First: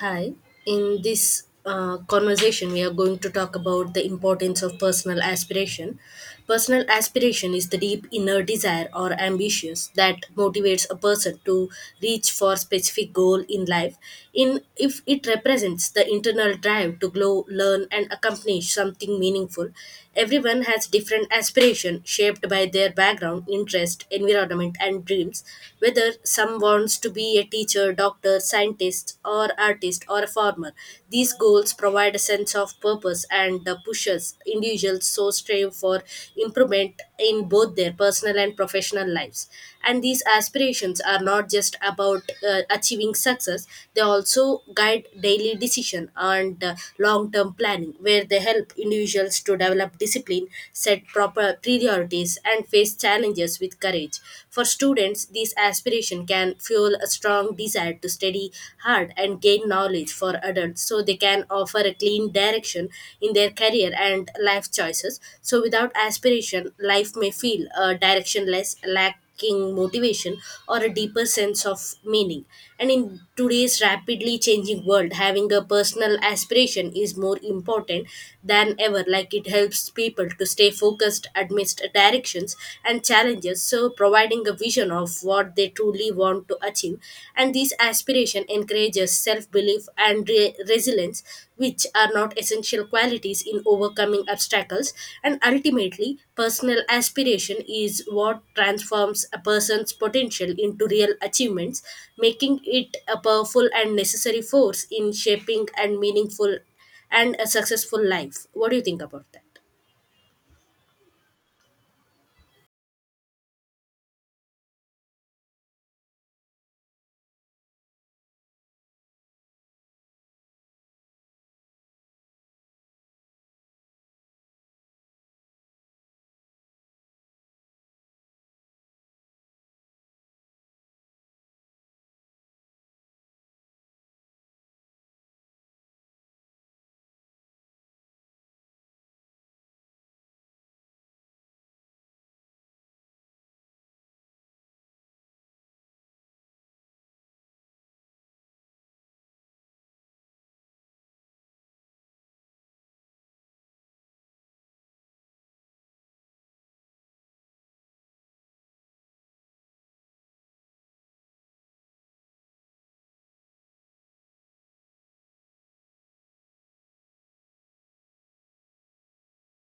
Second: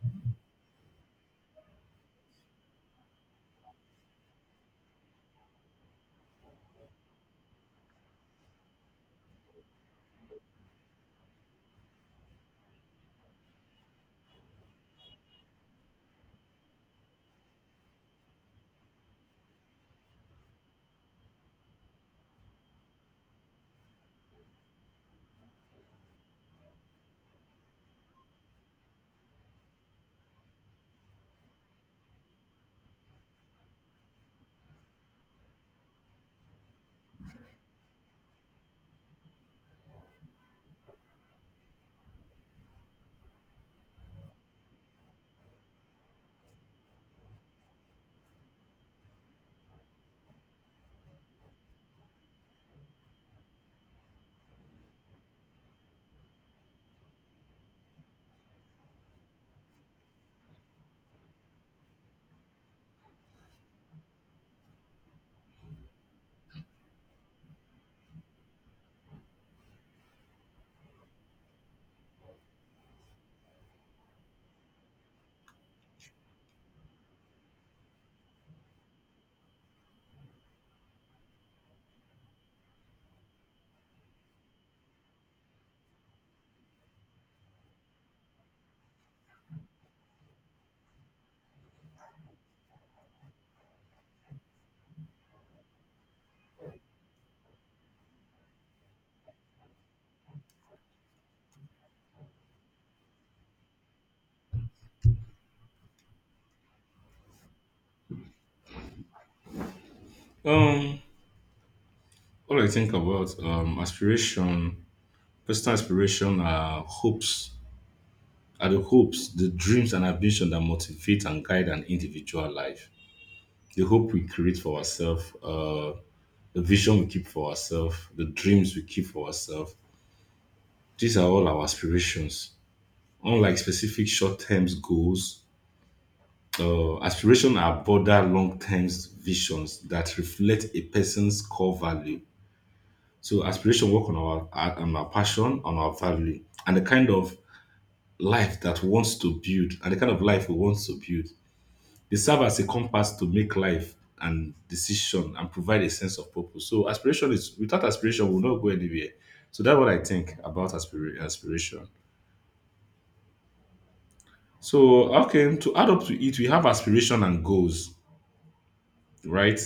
Hi. In this conversation, we are going to talk about the importance of personal aspiration. Personal aspiration is the deep inner desire or ambition that motivates a person to reach for specific goal in life. In if it represents the internal drive to grow, learn, and accomplish something meaningful. Everyone has different aspiration shaped by their background, interest, environment, and dreams. Whether some wants to be a teacher, doctor, scientist, or artist or a farmer. These goals provide a sense of purpose and pushes individuals so strive for improvement in both their personal and professional lives. And these aspirations are not just about achieving success; they also guide daily decision and long-term planning, where they help individuals to develop discipline, set proper priorities, and face challenges with courage. For students, this aspiration can fuel a strong desire to study hard and gain knowledge for adults so they can offer a clean direction in their career and life choices. So, without aspiration, life may feel directionless, lacking motivation, or a deeper sense of meaning. And in today's rapidly changing world, having a personal aspiration is more important than ever, like it helps people to stay focused amidst a addictions and challenges, so providing a vision of what they truly want to achieve. And this aspiration encourages self belief and resilience, which are not essential qualities in overcoming obstacles. And ultimately, personal aspiration is what transforms a person's potential into real achievements, making it a powerful and necessary force in shaping and meaningful and a successful life. What do you think about that? Um, all I think about aspiration, personal aspiration are hopes, the dreams and ambition that motivate and guide an individual life. The hope we create for ourselves, the vision we keep for ourselves, the dreams we keep for ourselves. These are all our aspirations. Unlike specific short-term goals, aspirations are broader long-term visions that reflect a person's core value. So aspiration work on our passion, on our value, and the kind of life that wants to build, and the kind of life we want to build. They serve as a compass to make life and decision and provide a sense of purpose. So aspiration is, without aspiration, we'll not go anywhere. So that's what I think about aspiration. So okay, to add up to it, we have aspiration and goals, right?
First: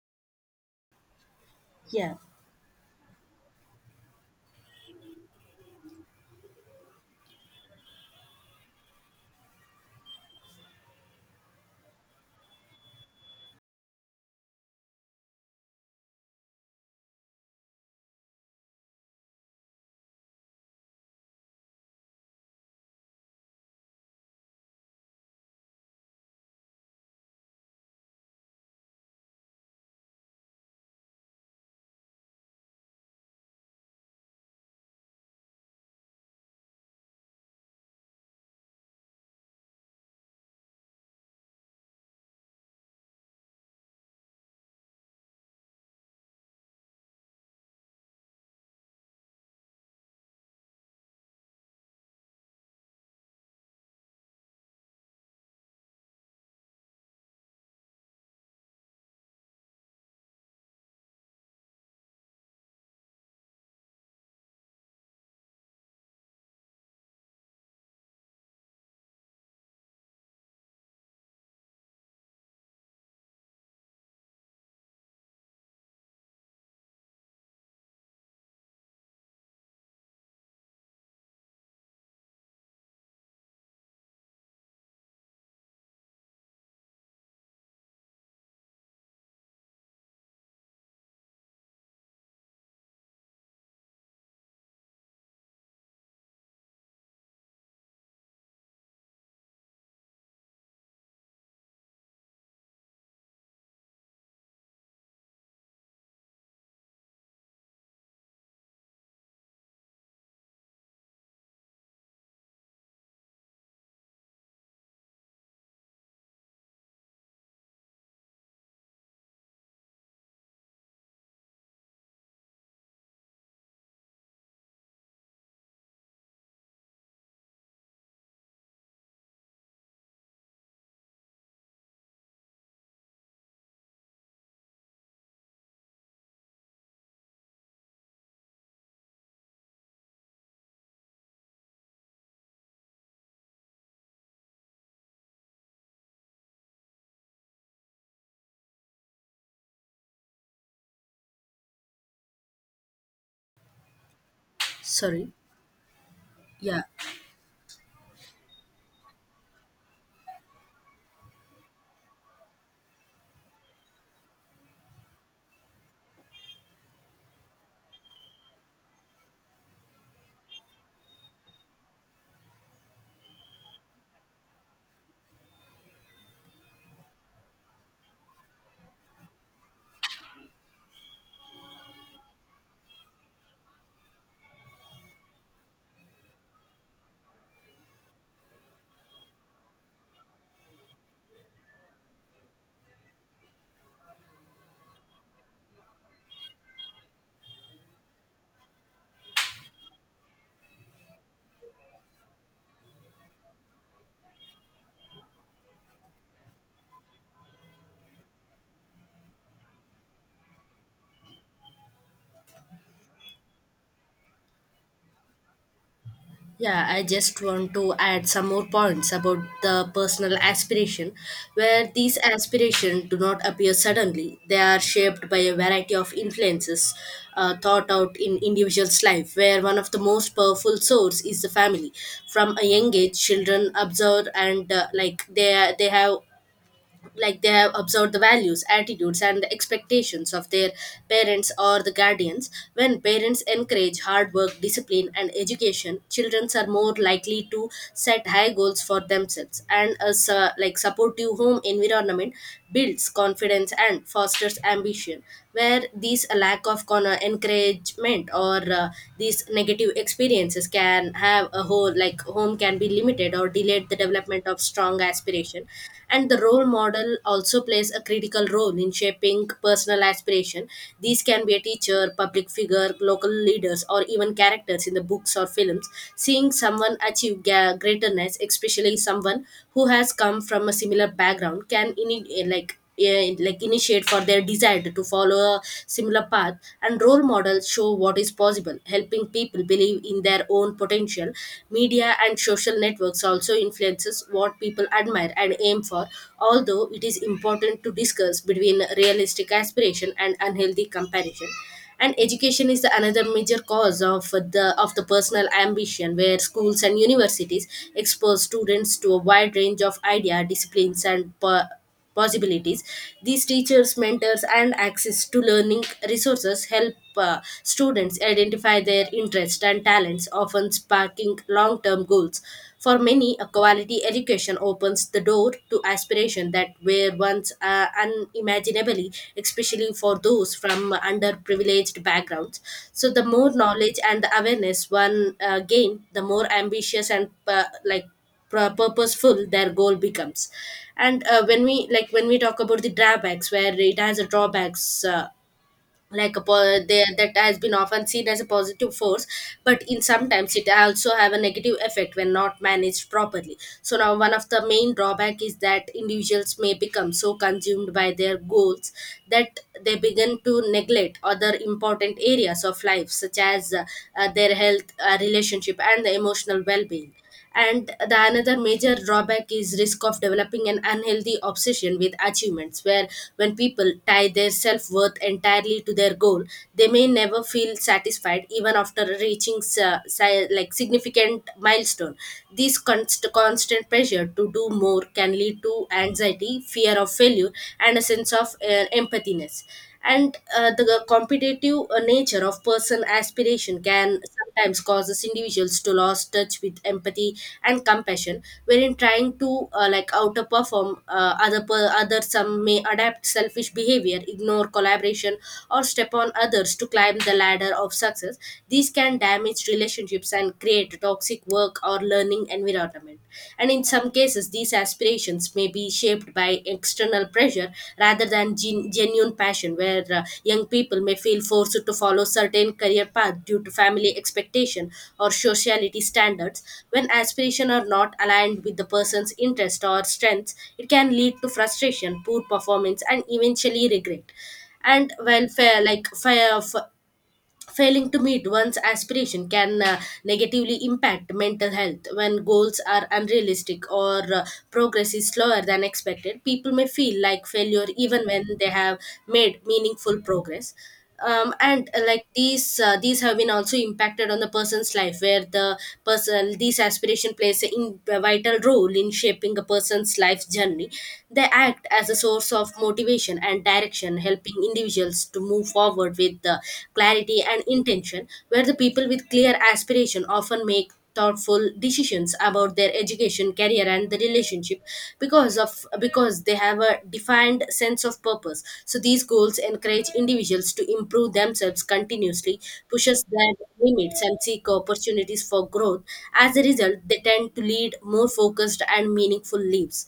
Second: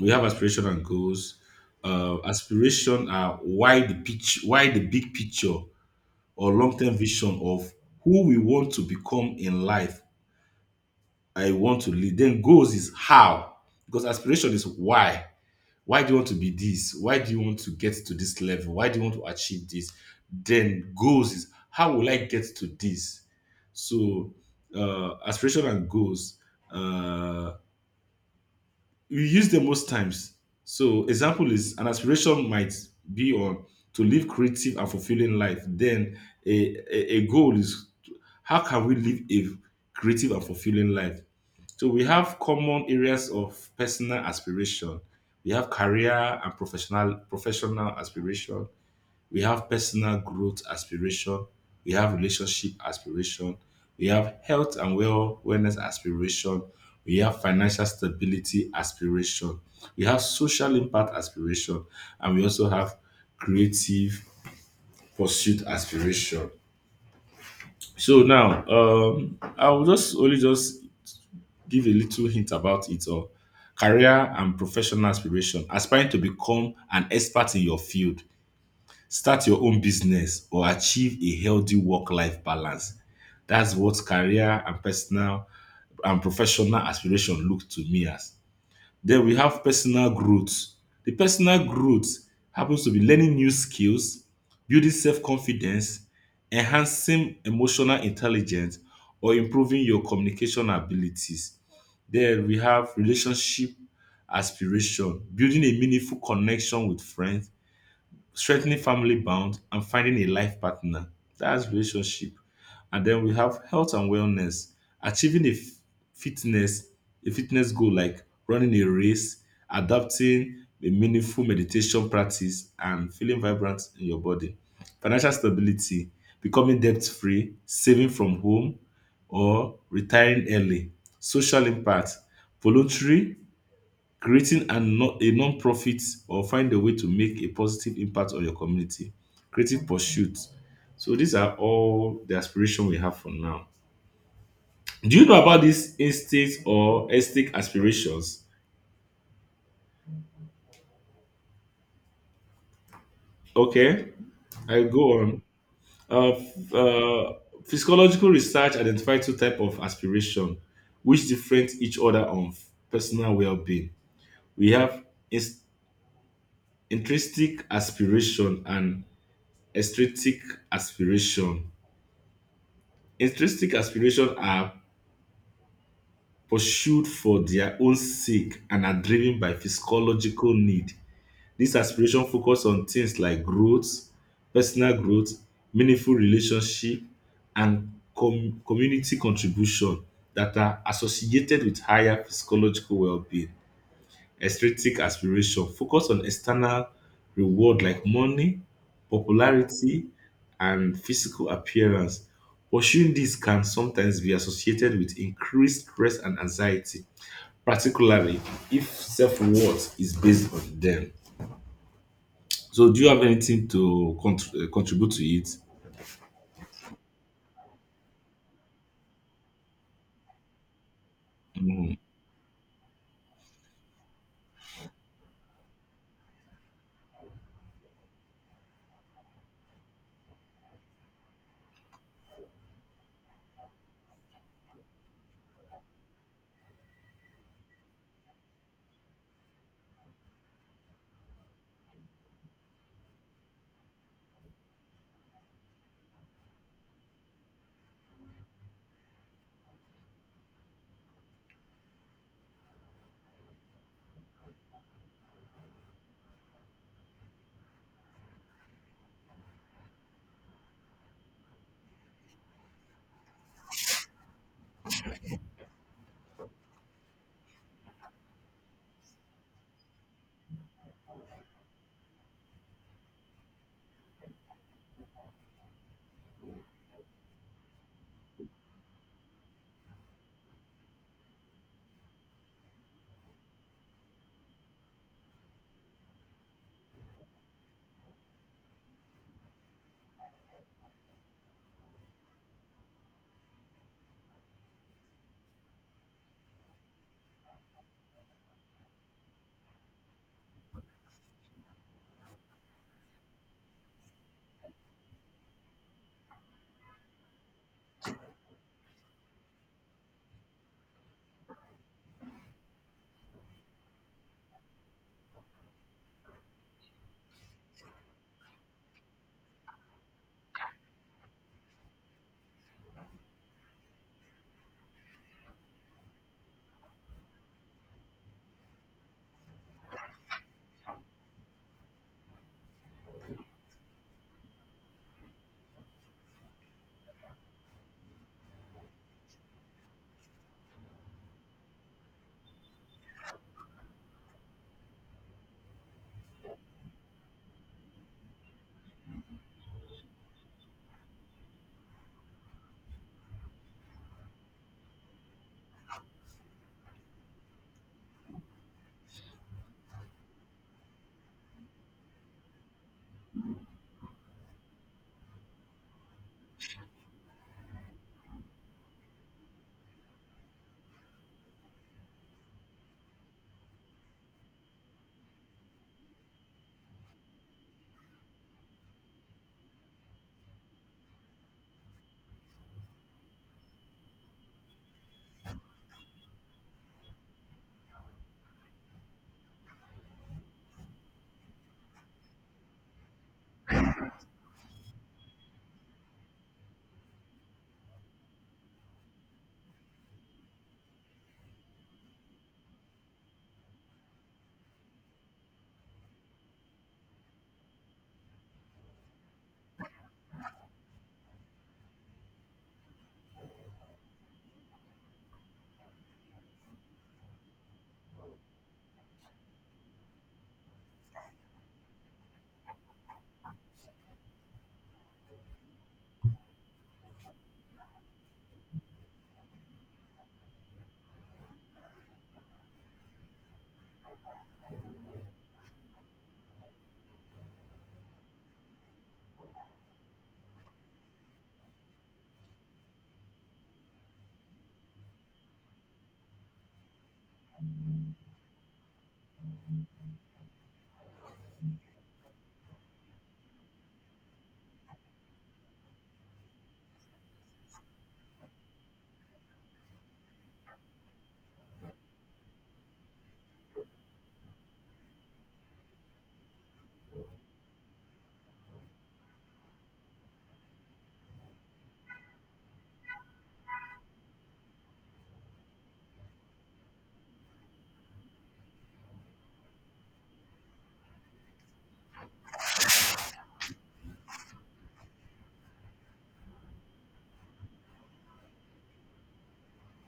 We have aspiration and goals. Yeah, Aspiration are why, the pitch, why the big picture or long-term vision of who we want to become in life. I want to lead. Then goals is how. Because aspiration is why. Why do you want to be this? Why do you want to get to this level? Why do you want to achieve this? Then goals is how will I get to this? So aspiration and goals. Uh, we use them most times. So example is, an aspiration might be on to live creative and fulfilling life. Then a goal is, how can we live a creative and fulfilling life? So we have common areas of personal aspiration. We have career and professional aspiration, we have personal growth aspiration, we have relationship aspiration, we have health and wellness aspiration, we have financial stability aspiration, we have social impact aspiration, and we also have creative pursuit aspiration. So now, I will just give a little hint about it. Or career and professional aspiration: aspiring to become an expert in your field, start your own business, or achieve a healthy work life balance. That's what career and personal and professional aspiration look to me as. Then we have personal growth. The personal growth happens to be learning new skills, building self confidence, enhancing emotional intelligence, or improving your communication abilities. Then we have relationship aspiration, building a meaningful connection with friends, strengthening family bonds and finding a life partner. That's relationship. And then we have health and wellness, achieving a fitness, a fitness goal like running a race, adopting a meaningful meditation practice, and feeling vibrant in your body. Financial stability, becoming debt free, saving from home, or retiring early. Social impact, voluntary creating a non-profit or find a way to make a positive impact on your community, creative pursuits. So these are all the aspiration we have for now. Do you know about these instincts or aesthetic aspirations? Okay, I go sorry. on. Uh, f- Yeah. uh, Physiological research identified two types of aspiration, which different each other on personal well-being. We have ins- intrinsic aspiration and extrinsic aspiration. Intrinsic aspirations are pursued for their own sake and are driven by physiological need. These aspirations focus on things like growth, personal growth, meaningful relationship, and community contribution that are associated with higher physiological well-being. Aesthetic aspiration focus on external reward like money, popularity, and physical appearance. Pursuing this can sometimes be associated with increased stress and anxiety, particularly if self worth is based on them. So, do you have anything to contribute to it? Yeah, I just want to add some more points about the personal aspiration, where these aspirations do not appear suddenly. They are shaped by a variety of influences thought out in individuals' life, where one of the most powerful source is the family. From a young age, children observe and like they have observed the values attitudes and the expectations of their parents or the guardians when parents encourage hard work discipline and education children are more likely to set high goals for themselves and a like supportive home environment builds confidence and fosters ambition where these lack of encouragement or these negative experiences can have a whole like home can be limited or delayed the development of strong aspiration. And the role model also plays a critical role in shaping personal aspiration. These can be a teacher, public figure, local leaders, or even characters in the books or films. Seeing someone achieve greatness, especially someone who has come from a similar background, can initiate for their desire to follow a similar path. And role models show what is possible, helping people believe in their own potential. Media and social networks also influences what people admire and aim for, although it is important to discuss between realistic aspiration and unhealthy comparison. And education is the another major cause of the personal ambition, where schools and universities expose students to a wide range of idea disciplines and possibilities. These teachers, mentors, and access to learning resources help students identify their interests and talents, often sparking long-term goals. For many, a quality education opens the door to aspirations that were once unimaginable, especially for those from underprivileged backgrounds. So, the more knowledge and the awareness one gain, the more ambitious and like purposeful their goal becomes. And when we talk about the drawbacks where it has a drawbacks, there that has been often seen as a positive force, but in sometimes it also have a negative effect when not managed properly. So now one of the main drawback is that individuals may become so consumed by their goals that they begin to neglect other important areas of life, such as their health, relationship, and the emotional well-being. And the another major drawback is risk of developing an unhealthy obsession with achievements, where when people tie their self-worth entirely to their goal, they may never feel satisfied even after reaching significant milestone. This constant pressure to do more can lead to anxiety, fear of failure, and a sense of empathiness. And the competitive nature of person aspiration can sometimes causes individuals to lose touch with empathy and compassion, wherein trying to like outperform other, some may adapt selfish behavior, ignore collaboration, or step on others to climb the ladder of success. These can damage relationships and create a toxic work or learning environment. And in some cases, these aspirations may be shaped by external pressure rather than genuine passion, where young people may feel forced to follow certain career path due to family expectation or sociality standards. When aspirations are not aligned with the person's interest or strengths, it can lead to frustration, poor performance, and eventually regret. And well fair, failing to meet one's aspiration can negatively impact mental health. When goals are unrealistic or progress is slower than expected, people may feel like failure even when they have made meaningful progress. And like these have been also impacted on the person's life, where the person these aspiration plays a in, a vital role in shaping a person's life journey. They act as a source of motivation and direction, helping individuals to move forward with the clarity and intention, where the people with clear aspiration often make thoughtful decisions about their education, career, and the relationship, because they have a defined sense of purpose. So these goals encourage individuals to improve themselves continuously, pushes their limits and seek opportunities for growth. As a result, they tend to lead more focused and meaningful lives.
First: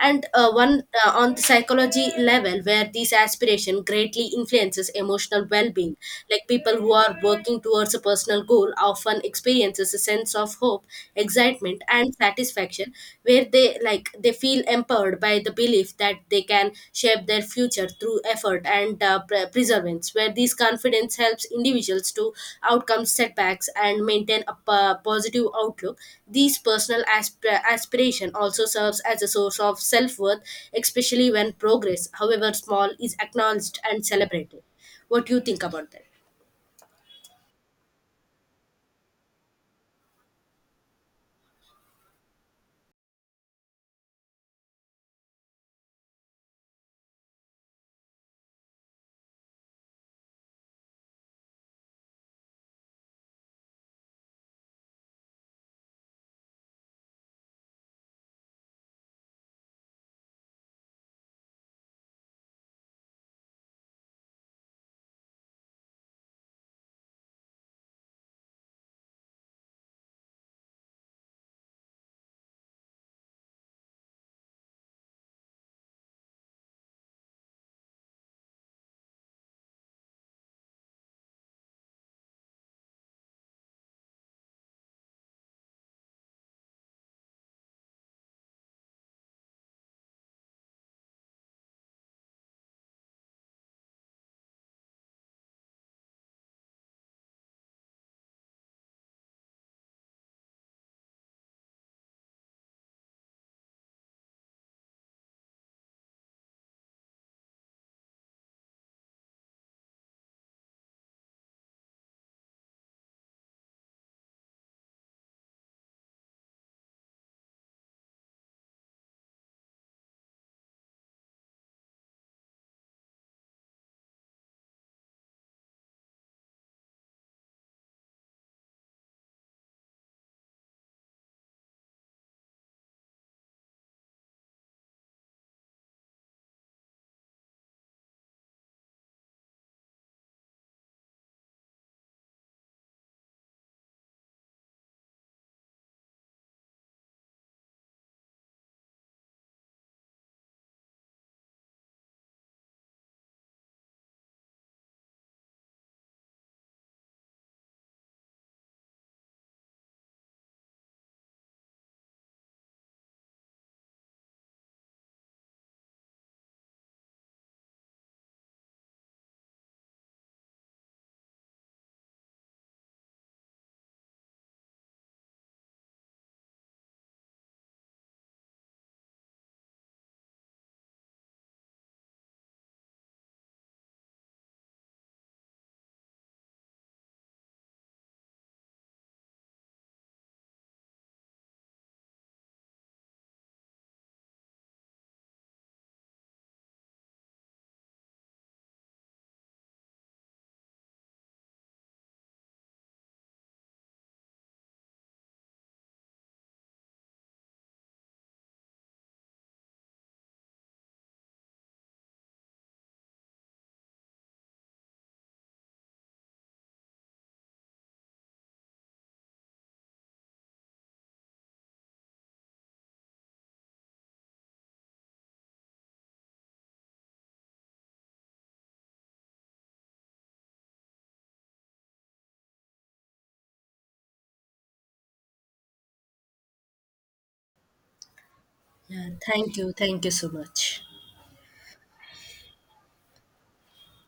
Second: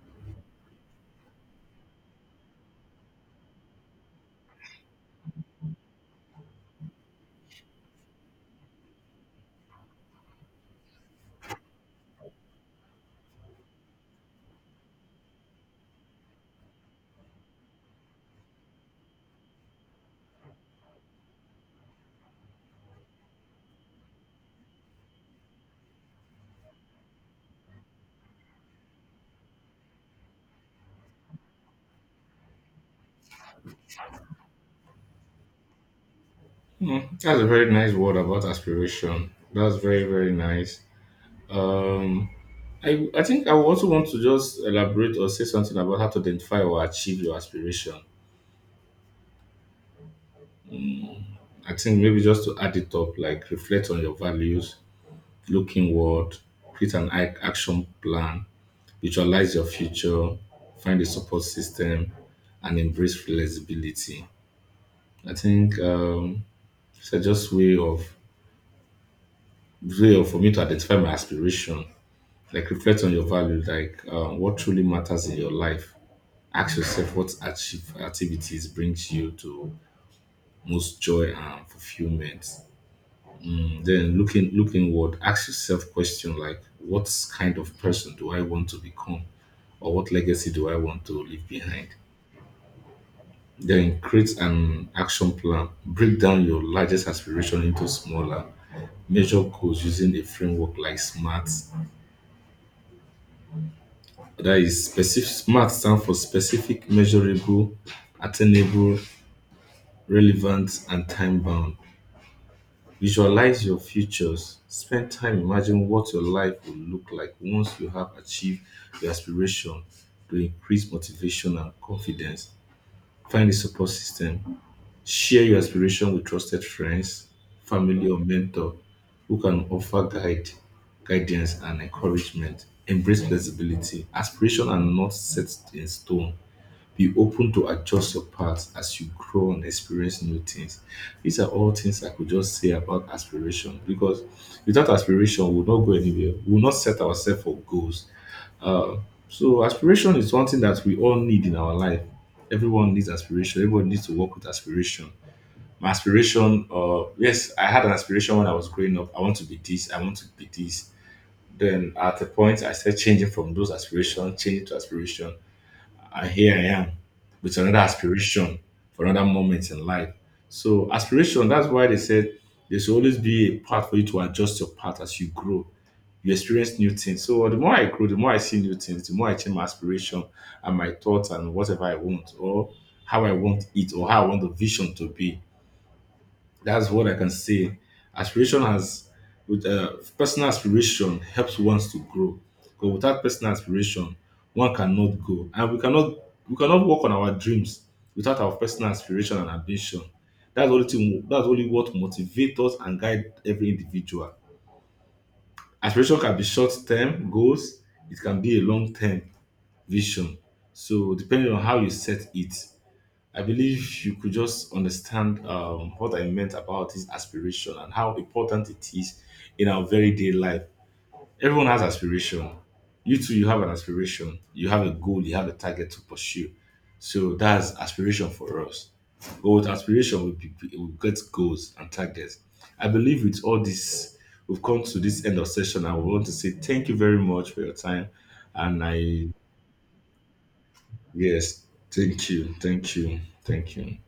And one on the psychology level, where this aspiration greatly influences emotional well-being, like people who are working towards a personal goal often experiences a sense of hope, excitement, and satisfaction, where they feel empowered by the belief that they can shape their future through effort and perseverance, where this confidence helps individuals to outcome setbacks and maintain a positive outlook. These personal aspiration also serves as a source of self worth, especially when progress, however small, is acknowledged and celebrated. What do you think about that? Mm, that's a very nice word about aspiration. That's very, very nice. Um, I think I would also want to just elaborate or say something about how to identify or achieve your aspiration. I think maybe just to add it up, like reflect on your values, look inward, create an action plan, visualize your future, find a support system, and embrace flexibility. I think it's a just way of for me to identify my aspiration. Like reflect on your value, like what truly matters in your life. Ask yourself what activities brings you to most joy and fulfillment. Mm. Then look inward, ask yourself question like, what kind of person do I want to become? Or what legacy do I want to leave behind? Then create an action plan. Break down your largest aspiration into smaller. Measure goals using a framework like SMART. That is specific. SMART stands for specific, measurable, attainable, relevant, and time bound. Visualize your futures. Spend time imagining what your life will look like once you have achieved your aspiration, to increase motivation and confidence. Find a support system. Share your aspiration with trusted friends, family, or mentor who can offer guidance and encouragement. Embrace flexibility. Aspiration are not set in stone. Be open to adjust your path as you grow and experience new things. These are all things I could just say about aspiration, because without aspiration, we will not go anywhere. We will not set ourselves for goals. Uh, so, aspiration is something that we all need in our life. Everyone needs aspiration. Everyone needs to work with aspiration. My aspiration, yes, I had an aspiration when I was growing up. I want to be this. I want to be this. Then at a point, I started changing from those aspirations, changing to aspiration. I here I am with another aspiration for another moment in life. So aspiration, that's why they said there should always be a path for you to adjust your path as you grow. You experience new things. So the more I grow, the more I see new things, the more I change my aspiration and my thoughts and whatever I want, or how I want it, or how I want the vision to be. That's what I can say. Aspiration has, with Personal aspiration helps one to grow. But without personal aspiration, one cannot go, and we cannot work on our dreams without our personal aspiration and ambition. That's only thing, that's only what motivates us and guides every individual. Aspiration can be short term goals. It can be a long term vision. So depending on how you set it. I believe you could just understand what I meant about this aspiration and how important it is in our very day life. Everyone has aspiration. You too, you have an aspiration. You have a goal. You have a target to pursue. So that's aspiration for us. But with aspiration, we get goals and targets. I believe with all this, we've come to this end of session. I want to say thank you very much for your time. And Yeah, I, thank you. Thank you so much. yes, thank you, thank you, thank you.